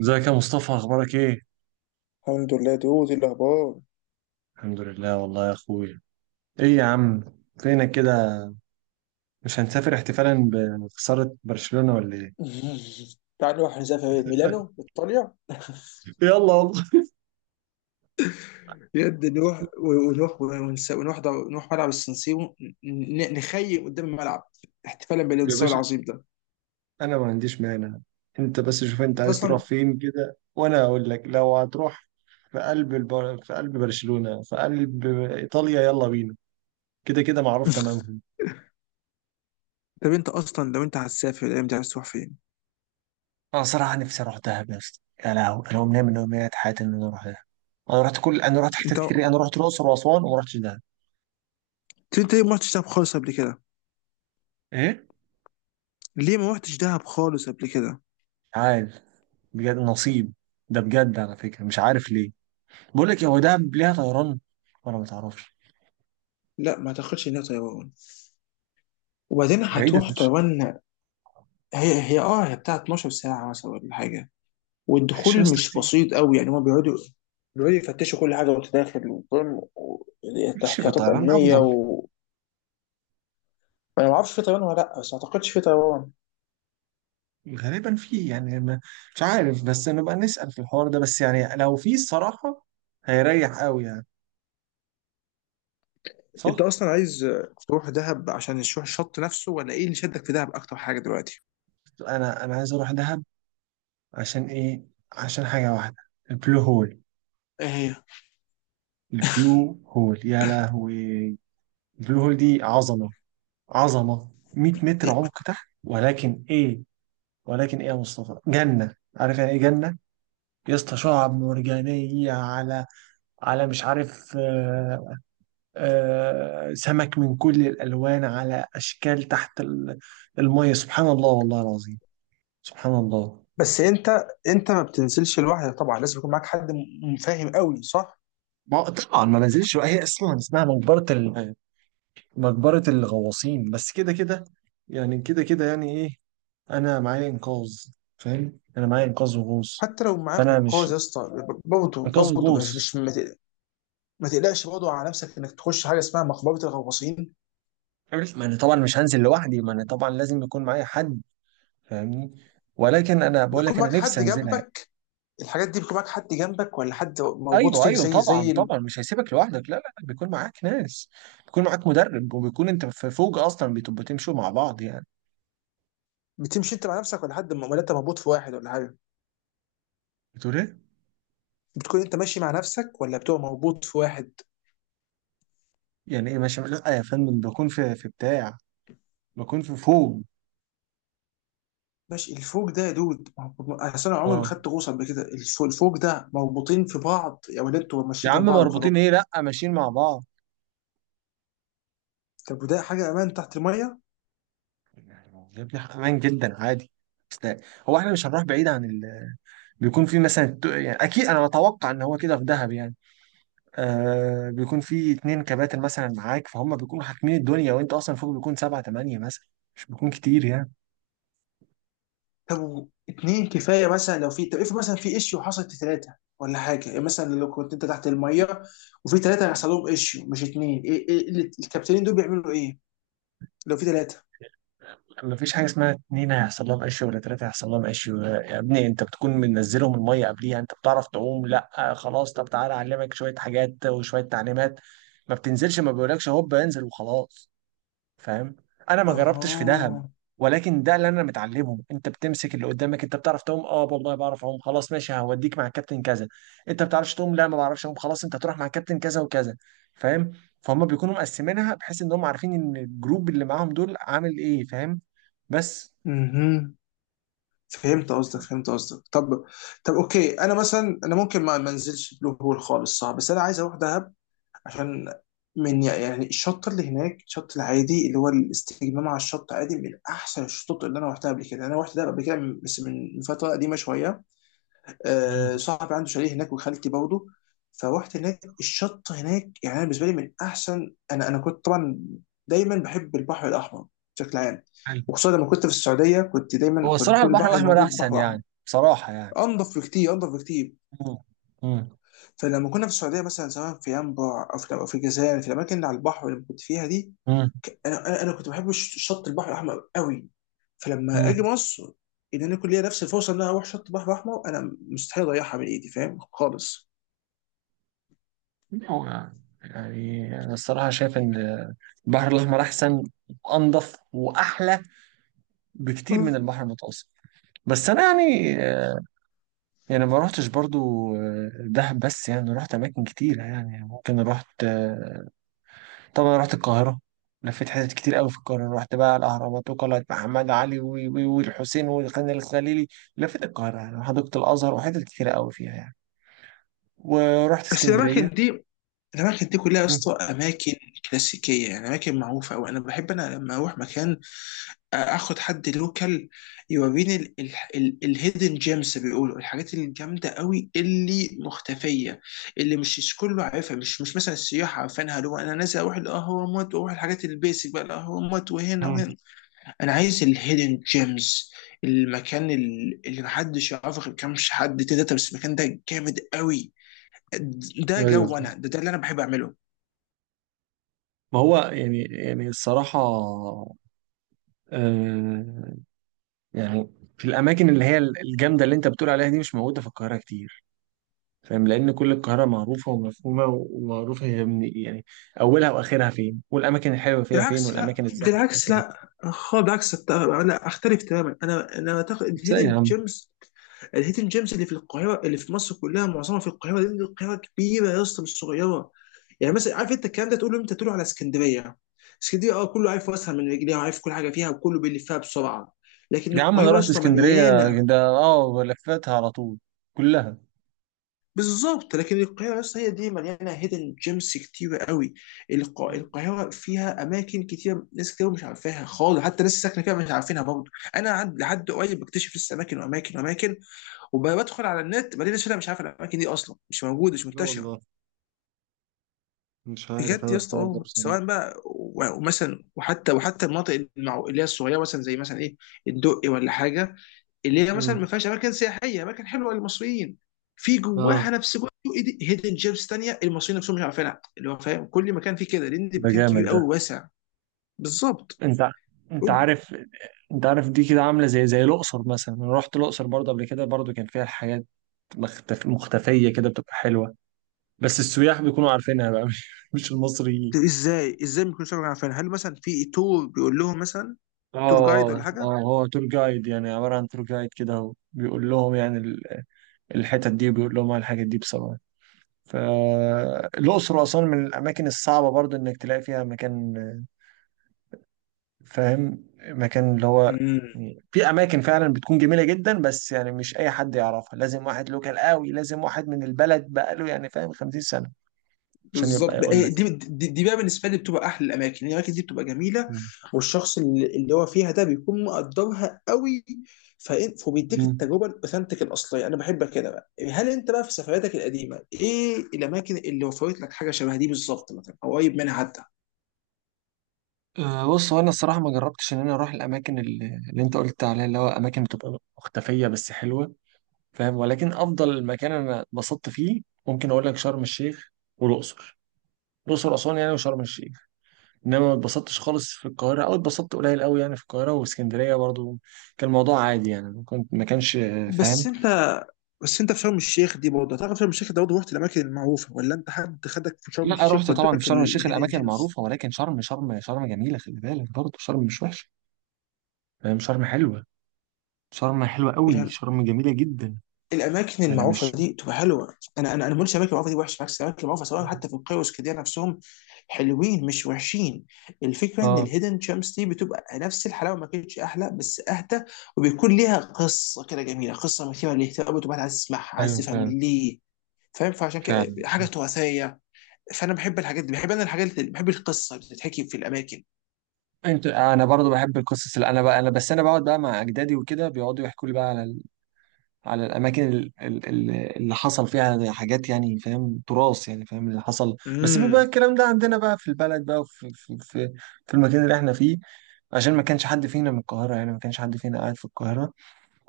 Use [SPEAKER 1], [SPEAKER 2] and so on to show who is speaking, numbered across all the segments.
[SPEAKER 1] ازيك يا مصطفى؟ اخبارك ايه؟
[SPEAKER 2] الحمد لله دي الاخبار.
[SPEAKER 1] الحمد لله والله يا اخويا. ايه يا عم؟ فينك كده؟ مش هنسافر احتفالا بخسارة برشلونة ولا ايه؟
[SPEAKER 2] تعال نروح نسافر إيه؟ ميلانو ايطاليا.
[SPEAKER 1] يلا والله.
[SPEAKER 2] بجد نروح و- ونروح ونس- ونروح در- نروح ملعب السنسيرو، نخيم قدام الملعب احتفالا
[SPEAKER 1] يا
[SPEAKER 2] بالانتصار
[SPEAKER 1] باشا،
[SPEAKER 2] العظيم ده.
[SPEAKER 1] انا ما عنديش مانع. انت بس شوف انت
[SPEAKER 2] انت
[SPEAKER 1] عايز تروح
[SPEAKER 2] اصلا.
[SPEAKER 1] فين كده وانا اقول لك لو هتروح. في قلب في قلب برشلونة، في قلب ايطاليا، يلا بينا. كده كده معروف تمامهم.
[SPEAKER 2] طب انت اصلا لو انت هتسافر الايام دي عايز تروح فين؟
[SPEAKER 1] انا صراحة نفسي اروح دهب يا اسطى. يا لهوي، انا امنيه من امنيات حياتي ان انا اروح دهب. انا رحت حتت
[SPEAKER 2] انت
[SPEAKER 1] كتير. انا رحت الاقصر واسوان وما رحتش دهب.
[SPEAKER 2] انت ليه ما رحتش دهب خالص قبل كده؟
[SPEAKER 1] ايه؟
[SPEAKER 2] ليه ما رحتش دهب خالص قبل كده؟
[SPEAKER 1] عارف، بجد نصيب. ده بجد على فكرة مش عارف ليه. بقول لك إيه، هو دهب ليها طيران ولا ما تعرفش؟
[SPEAKER 2] لا ما تاخدش هنا طيران، وبعدين
[SPEAKER 1] بعيدة
[SPEAKER 2] هتروح
[SPEAKER 1] فشخ.
[SPEAKER 2] طيران. هي بتاع 12 ساعة مثلا ولا حاجة.
[SPEAKER 1] ماشي يا
[SPEAKER 2] والدخول
[SPEAKER 1] اسطى
[SPEAKER 2] مش
[SPEAKER 1] كتير.
[SPEAKER 2] بسيط قوي، يعني هما بيقعدوا يفتشوا كل حاجه وانت داخل وفاهم
[SPEAKER 1] ماشي، في
[SPEAKER 2] تحتياطات
[SPEAKER 1] طيران
[SPEAKER 2] امنيه
[SPEAKER 1] أفضل.
[SPEAKER 2] انا ما اعرفش في طيران ولا لا، بس ما اعتقدش في طيران.
[SPEAKER 1] غالبا فيه يعني ما، مش عارف. بس نبقى نسأل في الحوار ده، بس يعني لو فيه الصراحة هيريح قوي يعني.
[SPEAKER 2] انت
[SPEAKER 1] صح.
[SPEAKER 2] اصلا عايز تروح دهب عشان تروح الشط نفسه، ولا ايه اللي شدك في دهب اكتر حاجه دلوقتي؟
[SPEAKER 1] أنا عايز أروح دهب. عشان إيه؟ عشان حاجة واحدة، البلو هول.
[SPEAKER 2] ايه هي؟
[SPEAKER 1] البلو هول يا لهوي، البلو هول دي عظمة. عظمة، 100 متر
[SPEAKER 2] إيه؟
[SPEAKER 1] عمق تحت. ولكن ايه؟ ولكن ايه يا مصطفى، جنة. عارف يعني ايه جنة يا اسطى؟ شعاب مرجانية على مش عارف، آه. آه، سمك من كل الألوان على أشكال تحت المية. سبحان الله والله العظيم، سبحان الله.
[SPEAKER 2] بس انت ما بتنزلش لوحدك طبعا، لازم يكون معاك حد فاهم قوي، صح؟
[SPEAKER 1] ما طبعا ما نزلش بقى، هي اصلا اسمها مقبرة الغواصين. بس كده كده، يعني كده كده، يعني ايه؟ انا معايا انقاذ، فاهم؟ انا معايا انقاذ وغوص.
[SPEAKER 2] حتى لو معاك
[SPEAKER 1] فانا مش،
[SPEAKER 2] انقاذ يا اسطى، برضه
[SPEAKER 1] انقاذ
[SPEAKER 2] برضه مش
[SPEAKER 1] وغوص.
[SPEAKER 2] مش ما تق- ما تقلقش برضه على نفسك انك تخش حاجه اسمها مقبره الغواصين.
[SPEAKER 1] عرف، ما انا طبعا مش هنزل لوحدي، ما انا طبعا لازم يكون معايا حد، فاهمني؟ ولكن انا بقول لك
[SPEAKER 2] بتكون
[SPEAKER 1] انا
[SPEAKER 2] معاك
[SPEAKER 1] نفسي
[SPEAKER 2] حد
[SPEAKER 1] انزلها يعني.
[SPEAKER 2] جنبك؟ الحاجات دي بيكون معاك حد جنبك، ولا حد مربوط
[SPEAKER 1] ايوه
[SPEAKER 2] فيك
[SPEAKER 1] ايوه
[SPEAKER 2] زي
[SPEAKER 1] طبعا
[SPEAKER 2] زي
[SPEAKER 1] طبعا، مش هيسيبك لوحدك، لا لا لا، بيكون معاك ناس، بيكون معاك مدرب، وبيكون انت في فوق اصلا بتبقوا تمشوا مع بعض يعني.
[SPEAKER 2] بتمشي انت مع نفسك، ولا ولا انت مربوط في واحد ولا حاجه؟
[SPEAKER 1] بتقول ايه؟
[SPEAKER 2] بتكون انت ماشي مع نفسك، ولا بتبقى مربوط في واحد؟
[SPEAKER 1] يعني ايه ماشي؟ لا يا فندم، بكون في بتاع، بكون في فوق.
[SPEAKER 2] ماشي، الفوق ده يا دود، ما هو- ما- اصل انا عمري ما
[SPEAKER 1] اه
[SPEAKER 2] خدت غوصه قبل كده. الفوق ده مربوطين في بعض يا ولا انتوا
[SPEAKER 1] يا
[SPEAKER 2] ماشيين
[SPEAKER 1] عم
[SPEAKER 2] جنب بعض وخلاص؟
[SPEAKER 1] مربوطين ايه؟ لا، ماشيين مع بعض.
[SPEAKER 2] طب وده حاجه امان تحت الميه؟
[SPEAKER 1] يعني يا ابني، امان جدا عادي. بس ده- هو احنا مش هنروح بعيد عن ال... بيكون في مثلا يعني اكيد انا بتوقع ان هو كده في دهب يعني. آه، بيكون في اتنين كباتن مثلا معاك، فهم؟ بيكونوا حاكمين الدنيا، وانت اصلا فوق بيكون سبعة تمانية مثلا، مش بيكون كتير يعني.
[SPEAKER 2] طب اتنين كفايه مثلا؟ لو في، طب افرض مثلا في ايشيو حصلت ثلاثه ولا حاجه، يعني مثلا لو كنت انت تحت الميه وفي ثلاثه حصل لهم ايشيو مش اتنين، ايه ايه اللي، الكابتنين دول بيعملوا ايه لو في ثلاثه؟
[SPEAKER 1] مفيش حاجة اسمها اتنين هيحصل لهم قش ولا تلاتة هيحصل لهم قش. يا ابني انت بتكون منزلهم المية قبليها. انت بتعرف تعوم؟ لا، آه خلاص طب تعالى اعلمك شوية حاجات وشوية تعليمات. ما بتنزلش، ما بيقولكش هوب انزل وخلاص، فاهم؟ انا ما جربتش في دهب،
[SPEAKER 2] اها.
[SPEAKER 1] ولكن ده اللي انا متعلمه. انت بتمسك اللي قدامك. انت بتعرف تعوم؟ اه والله بعرف اعوم. خلاص ماشي، هوديك مع الكابتن كذا. انت ما بتعرفش تعوم؟ لا، ما بعرفش اعوم. خلاص انت هتروح مع الكابتن كذا وكذا، فاهم؟ فهم بيكونوا مقسمينها بحيث ان هم عارفين ان الجروب اللي معاهم دول عامل ايه، فاهم؟ بس
[SPEAKER 2] مهم. فهمت
[SPEAKER 1] ف-
[SPEAKER 2] قصدك فهمت قصدك طب اوكي، انا مثلا انا ممكن ما انزلش بلو هول خالص، صعب، بس انا عايز اروح دهب، عشان من يعني الشط اللي هناك، الشط العادي اللي هو الاستجمام على الشط، عادي، من احسن الشطوط اللي انا رحتها قبل كده. انا رحت دهب قبل كده بس من فتره قديمه شويه. آه،
[SPEAKER 1] مم.
[SPEAKER 2] صاحبي عنده شاليه هناك وخالتي برضه، فروحت هناك. الشط هناك يعني أنا بالنسبه لي من احسن. انا كنت طبعا دايما بحب البحر الاحمر بشكل عام.
[SPEAKER 1] حلو.
[SPEAKER 2] وخصوصا لما كنت في السعوديه كنت
[SPEAKER 1] هو
[SPEAKER 2] دايما، كان
[SPEAKER 1] الصراحة
[SPEAKER 2] كل
[SPEAKER 1] البحر
[SPEAKER 2] البحر
[SPEAKER 1] الأحمر
[SPEAKER 2] الموجود
[SPEAKER 1] أحسن
[SPEAKER 2] بحر احمر،
[SPEAKER 1] يعني، بصراحة يعني.
[SPEAKER 2] انضف بكتير انضف بكتير.
[SPEAKER 1] مم. مم.
[SPEAKER 2] فلما كنا في السعوديه مثلا، سواء في ينبع او في الجزائر، في الاماكن اللي على البحر اللي كنت فيها دي، ك- انا انا أنا كنت بحب شط البحر الاحمر قوي. فلما
[SPEAKER 1] مم.
[SPEAKER 2] اجي مصر، ان انا يكون ليا نفس الفرصه ان انا اروح شط البحر الاحمر، انا مستحيل اضيعها من ايدي، فاهم؟ خالص.
[SPEAKER 1] هو يعني أنا الصراحة شايف إن البحر الأحمر أحسن وأنضف وأحلى بكتير من البحر المتوسط. بس أنا يعني ما روحتش برضو. آه، دهب بس يعني رحت أماكن كتيرة يعني، ممكن رحت. طبعا رحت القاهرة. لفيت حتت كتير قوي في القاهرة. رحت بقى الأهرامات وقلعة محمد علي والحسين والخان الخليلي. لفيت القاهرة يعني، وحديقة الأزهر وحتت كتيرة قوي فيها يعني. ورحت
[SPEAKER 2] بس
[SPEAKER 1] اسكندرية.
[SPEAKER 2] الاماكن دي كلها يا اسطى
[SPEAKER 1] مم.
[SPEAKER 2] اماكن كلاسيكيه، يعني اماكن معروفه. او انا بحب، انا لما اروح مكان اخد حد لوكال يوريني الهيدن جيمز، بيقولوا الحاجات الجامده قوي اللي مختفيه، اللي مش كله عارفها، مش مثلا السياح عارفينها، اللي هو انا نازل اروح الاهرامات واروح الحاجات البيسك بقى، الاهرامات وهنا
[SPEAKER 1] مم.
[SPEAKER 2] وهنا. انا عايز الهيدن جيمز، المكان اللي محدش يعرفه غير كام حد تلاته بس، المكان ده جامد قوي. ده
[SPEAKER 1] ايوه،
[SPEAKER 2] جو انا، ده اللي انا بحب اعمله.
[SPEAKER 1] ما هو يعني الصراحة، آه يعني في الأماكن اللي هي الجامدة اللي أنت بتقول عليها دي، مش موجودة في القاهرة كتير، فاهم؟ لأن كل القاهرة معروفة ومفهومة ومعروفة، هي من يعني أولها وآخرها فين، والأماكن الحلوة فيها فين،
[SPEAKER 2] بالعكس لا
[SPEAKER 1] والأماكن الزحمة فيها
[SPEAKER 2] بالعكس
[SPEAKER 1] فين.
[SPEAKER 2] لا خالص بالعكس أت- لا اختلف تماما، انا اعتقد
[SPEAKER 1] إزاي يا
[SPEAKER 2] الهيدن
[SPEAKER 1] عم؟
[SPEAKER 2] جيمز الهيدن جيمز اللي في القاهره، اللي في مصر كلها معظمها في القاهره، لان القاهره كبيره يا اسطى مش صغيره. يعني مثلا عارف انت الكلام ده تقوله امتى؟ تقوله على اسكندريه. اسكندريه اه، كله عارف واسهل من رجليها، وعارف كل حاجه فيها، وكله بيلفها بسرعه. لكن
[SPEAKER 1] يا عم أنا
[SPEAKER 2] القاهره يا
[SPEAKER 1] رحت
[SPEAKER 2] اسطى
[SPEAKER 1] اسكندرية،
[SPEAKER 2] مليانه.
[SPEAKER 1] ده أه لفيتها على طول كلها.
[SPEAKER 2] بالظبط، لكن القاهرة بس هي دي مليانة هيدن جيمس كتيرة قوي. القاهرة فيها أماكن كتيرة، ناس كتير مش عارفاها خالص، حتى ناس ساكنة فيها مش عارفينها برضه. أنا لحد قريب بكتشف لسه أماكن وأماكن وأماكن، وبدخل على النت بلاقي ناس أنا مش عارف الأماكن دي أصلا، مش موجودة، مش
[SPEAKER 1] لا
[SPEAKER 2] منتشرة.
[SPEAKER 1] والله، مش عارف
[SPEAKER 2] بجد
[SPEAKER 1] أنا
[SPEAKER 2] يا اسطى،
[SPEAKER 1] الحوار ده
[SPEAKER 2] اه،
[SPEAKER 1] بصراحة.
[SPEAKER 2] سواء بقى ومثلا وحتى المناطق اللي هي الصغيرة مثلا، زي مثلا إيه، الدقي ولا حاجة، اللي هي مثلا ما
[SPEAKER 1] امم،
[SPEAKER 2] فيهاش اماكن سياحيه، اماكن حلوه للمصريين، في جواها
[SPEAKER 1] اه،
[SPEAKER 2] نفس جوه هيدن جيمز تانية المصريين نفسهم مش عارفينها، اللي هو فاهم كل مكان فيه كده لان ده
[SPEAKER 1] ده
[SPEAKER 2] مكان
[SPEAKER 1] جامد
[SPEAKER 2] كبير
[SPEAKER 1] ده.
[SPEAKER 2] قوي واسع. بالظبط.
[SPEAKER 1] انت انت
[SPEAKER 2] قول لي،
[SPEAKER 1] عارف. انت عارف دي كده عامله زي الاقصر مثلا. انا رحت الاقصر برضه قبل كده، برضه كان فيها حاجات مختفيه كده بتبقى حلوه. بس السياح بيكونوا عارفينها بقى، مش المصريين.
[SPEAKER 2] طب ازاي ازاي ما يكونوش عارفينها؟ هل مثلا في تور بيقول لهم مثلا تور جايد
[SPEAKER 1] اه اه
[SPEAKER 2] ولا
[SPEAKER 1] هو تور جايد يعني، عباره عن تور جايد كده، هو بيقول لهم يعني الحتت دي وبيقول لهم على الحاجات دي بصراحه. فالاقصر واسوان من الاماكن الصعبه برضه انك تلاقي فيها مكان، فاهم، مكان اللي هو
[SPEAKER 2] حاجه؟
[SPEAKER 1] يعني في اماكن فعلا بتكون جميله جدا. بس يعني مش اي حد يعرفها، لازم واحد لوكال قوي، لازم واحد من البلد بقاله يعني فاهم 50 سنه عشان يبقى
[SPEAKER 2] بالظبط،
[SPEAKER 1] يقول
[SPEAKER 2] إيه
[SPEAKER 1] لك
[SPEAKER 2] دي,
[SPEAKER 1] يعني.
[SPEAKER 2] دي دي بقى بالنسبه لي بتبقى احلى الاماكن، يعني الاماكن دي بتبقى جميله،
[SPEAKER 1] مم.
[SPEAKER 2] والشخص اللي اللي هو فيها ده بيكون مقدرها قوي، فبيديك
[SPEAKER 1] مم.
[SPEAKER 2] التجربه الاوثنتيك الاصليه. انا بحب كده بقى. هل انت بقى في سفرياتك القديمه ايه الاماكن اللي وفرت لك حاجه شبه دي بالظبط مثلا، او قريب منها حتى؟
[SPEAKER 1] أه بص، هو انا الصراحه ما جربتش ان انا اروح الاماكن اللي انت قلت عليها اللي هو اماكن بتبقى مختفيه بس حلوه، فاهم. ولكن افضل مكان انا اتبسطت فيه، ممكن اقول لك شرم الشيخ والاقصر. الاقصر اسوان يعني، وشرم الشيخ. انما ما اتبسطتش خالص في القاهره او اتبسطت قليل قوي يعني، في القاهره واسكندريه برضو كان الموضوع عادي يعني، ما كانش، آه، فاهم.
[SPEAKER 2] بس انت، بس انت في شرم الشيخ دي برضه، تعرف، شرم الشيخ ده برضه رحت الاماكن المعروفه، ولا انت حد خدك في شرم
[SPEAKER 1] لا،
[SPEAKER 2] الشيخ
[SPEAKER 1] رحت طبعا في
[SPEAKER 2] وداك
[SPEAKER 1] شرم الشيخ
[SPEAKER 2] الهيدن
[SPEAKER 1] الاماكن
[SPEAKER 2] جيمز؟
[SPEAKER 1] المعروفه. ولكن شرم جميله، خلي بالك برضو، شرم مش وحشه، فاهم، شرم حلوه، شرم حلوه قوي، شرم جميله جدا.
[SPEAKER 2] الاماكن
[SPEAKER 1] يعني
[SPEAKER 2] المعروفه
[SPEAKER 1] مش،
[SPEAKER 2] دي تبقى حلوه، انا انا انا ما بقولش الاماكن المعروفه دي وحشه، بالعكس الاماكن المعروفه سواء حتى في القيوس كده نفسهم حلوين مش وحشين. الفكره ان
[SPEAKER 1] اه.
[SPEAKER 2] الهيدن شامس دي بتبقى نفس الحلاوه، ما كانتش احلى بس اهدى، وبيكون ليها قصه كده جميله، قصه مثيره للاهتمام وتبقى عايز تسمعها، عايز
[SPEAKER 1] ايوه
[SPEAKER 2] تفهم
[SPEAKER 1] فعلا.
[SPEAKER 2] ليه، فاهم؟ فعشان كده
[SPEAKER 1] فعلا،
[SPEAKER 2] حاجه تراثيه، فانا بحب الحاجات دي، بحب انا الحاجات اللي بحب القصه اللي بتتحكي في الاماكن.
[SPEAKER 1] انا برضو بحب القصص، اللي انا بقعد بقى مع اجدادي، وكده بيقعدوا يحكوا لي بقى على الاماكن اللي حصل فيها حاجات يعني، فاهم؟ تراث يعني، فاهم، اللي حصل، بس بيبقى
[SPEAKER 2] امم.
[SPEAKER 1] الكلام ده عندنا بقى في البلد بقى، وفي في المكان اللي احنا فيه. عشان ما كانش حد فينا من القاهره، يعني ما كانش حد فينا قاعد في القاهره.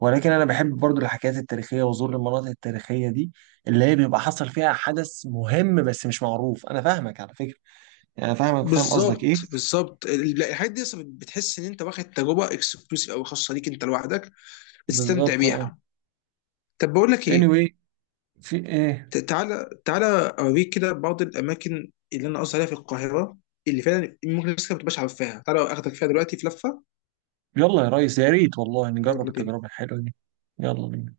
[SPEAKER 1] ولكن انا بحب برضو الحكايات التاريخيه وزور المناطق التاريخيه دي، اللي هي بيبقى حصل فيها حدث مهم بس مش معروف. انا فاهمك على فكره، يعني أنا فاهمك وفاهم قصدك ايه.
[SPEAKER 2] بالظبط بالظبط لا، الحاجات دي أصلاً بتحس ان انت واخد تجربه اكسكلوسيف او خاصه ليك انت لوحدك، استمتع
[SPEAKER 1] بالظبط اه.
[SPEAKER 2] بيها. طب بقول لك ايه،
[SPEAKER 1] anyway، في ايه؟
[SPEAKER 2] تعالى اوريك كده بعض الاماكن اللي انا قصدي عليها في القاهره، اللي فعلا ممكن الناس كده ما تبقاش عارفاها. تعالى اخدك فيها دلوقتي في لفه.
[SPEAKER 1] يلا يا ريس، يا ريت والله نجرب
[SPEAKER 2] يلا بينا.
[SPEAKER 1] التجربه الحلوه دي. يلا بينا.